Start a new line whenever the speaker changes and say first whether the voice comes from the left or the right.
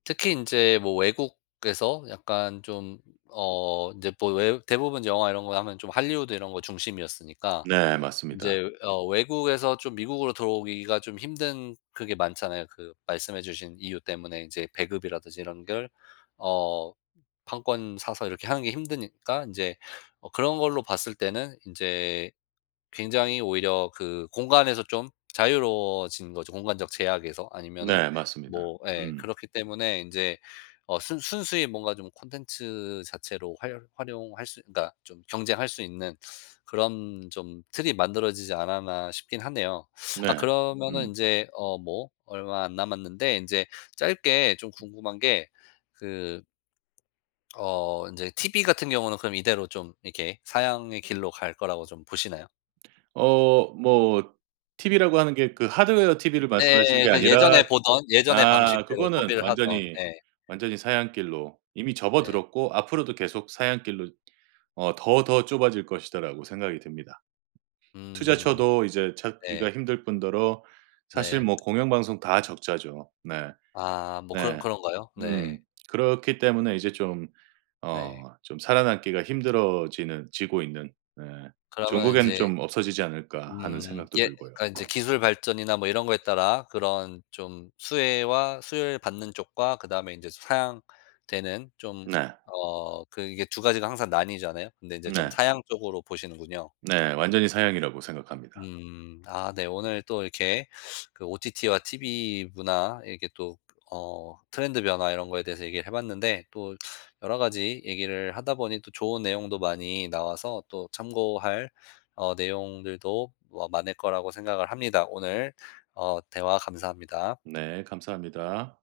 left: 특히 인제 뭐 외국에서 약간 좀 어 인제 뭐 외 대부분 영화 이런 거 하면 좀 할리우드 이런 거 중심이었으니까
right: 네 맞습니다.
left: 인제 어 외국에서 좀 미국으로 들어오기가 좀 힘든 그게 많잖아요. 그 말씀해 주신 이유 때문에 이제 배급이라든지 이런 걸 어 판권 사서 이렇게 하는 게 힘드니까 인제 어 그런 걸로 봤을 때는 인제 굉장히 오히려 그 공간에서 좀 자유로워진 거죠 공간적 제약에서. 아니면은
right: 네 맞습니다.
left: 뭐 예
right: 음.
left: 그렇기 때문에 인제 어 순 순수히 뭔가 좀 콘텐츠 자체로 활 활용할 수 그니까 좀 경쟁할 수 있는 그런 좀 틀이 만들어지지 않았나 싶긴 하네요. 아
right: 네.
left: 그러면은
right: 음.
left: 인제 어 뭐 얼마 안 남았는데 인제 짧게 좀 궁금한 게 그 어 인제 TV 같은 경우는 그럼 이대로 좀 이렇게 사양의 길로 갈 거라고 좀 보시나요?
right: 어 뭐 TV라고 하는 게 그 하드웨어 TV를 말씀하시는
left: 예.
right: 게
left: 그 예전에
right: 아니라
left: 보던 예전의
right: 아
left: 방식대로
right: 그거는
left: 소비를 하던
right: 완전히
left: 예.
right: 완전히 사양길로 이미
left: 네.
right: 접어들었고 앞으로도 계속 사양길로 어 '더, 더 좁아질 것이다.'라고 생각이 됩니다.
left: 음.
right: 투자처도 이제 찾기가
left: 네.
right: 힘들 뿐더러 사실
left: 네.
right: 뭐 공영방송 다 적자죠. 네.
left: 아 뭐 그런
right: 네.
left: 그런가요?
right: 음.
left: 네.
right: 그렇기 때문에 이제 좀
left: 네.
right: 어 좀 살아남기가 힘들어지는 지고 있는 네.
left: 그러면
right: 종국에는
left: 인제
right: 좀 없어지지 않을까 하는
left: 음.
right: 생각도
left: 예
right: 들고요.
left: 그러니까 이제 기술 발전이나 뭐 이런 거에 따라 그런 좀 수혜와 수혜를 받는 쪽과 그다음에 인제 사양되는 좀
right: 네.
left: 어 그 이게 2 가지가 항상 나뉘잖아요. 근데 이제 좀
right: 네.
left: 사양 쪽으로 보시는군요.
right: 네 완전히 사양이라고 생각합니다.
left: 음. 아 네. 오늘 또 이렇게 그 OTT와 TV 문화 이렇게 또 어 트렌드 변화 이런 거에 대해서 얘기를 해 봤는데 또 여러 가지 얘기를 하다 보니 또 좋은 내용도 많이 나와서 또 참고할 어 내용들도 뭐 많을 거라고 생각을 합니다. 오늘 어 대화 감사합니다.
right: 네. 감사합니다.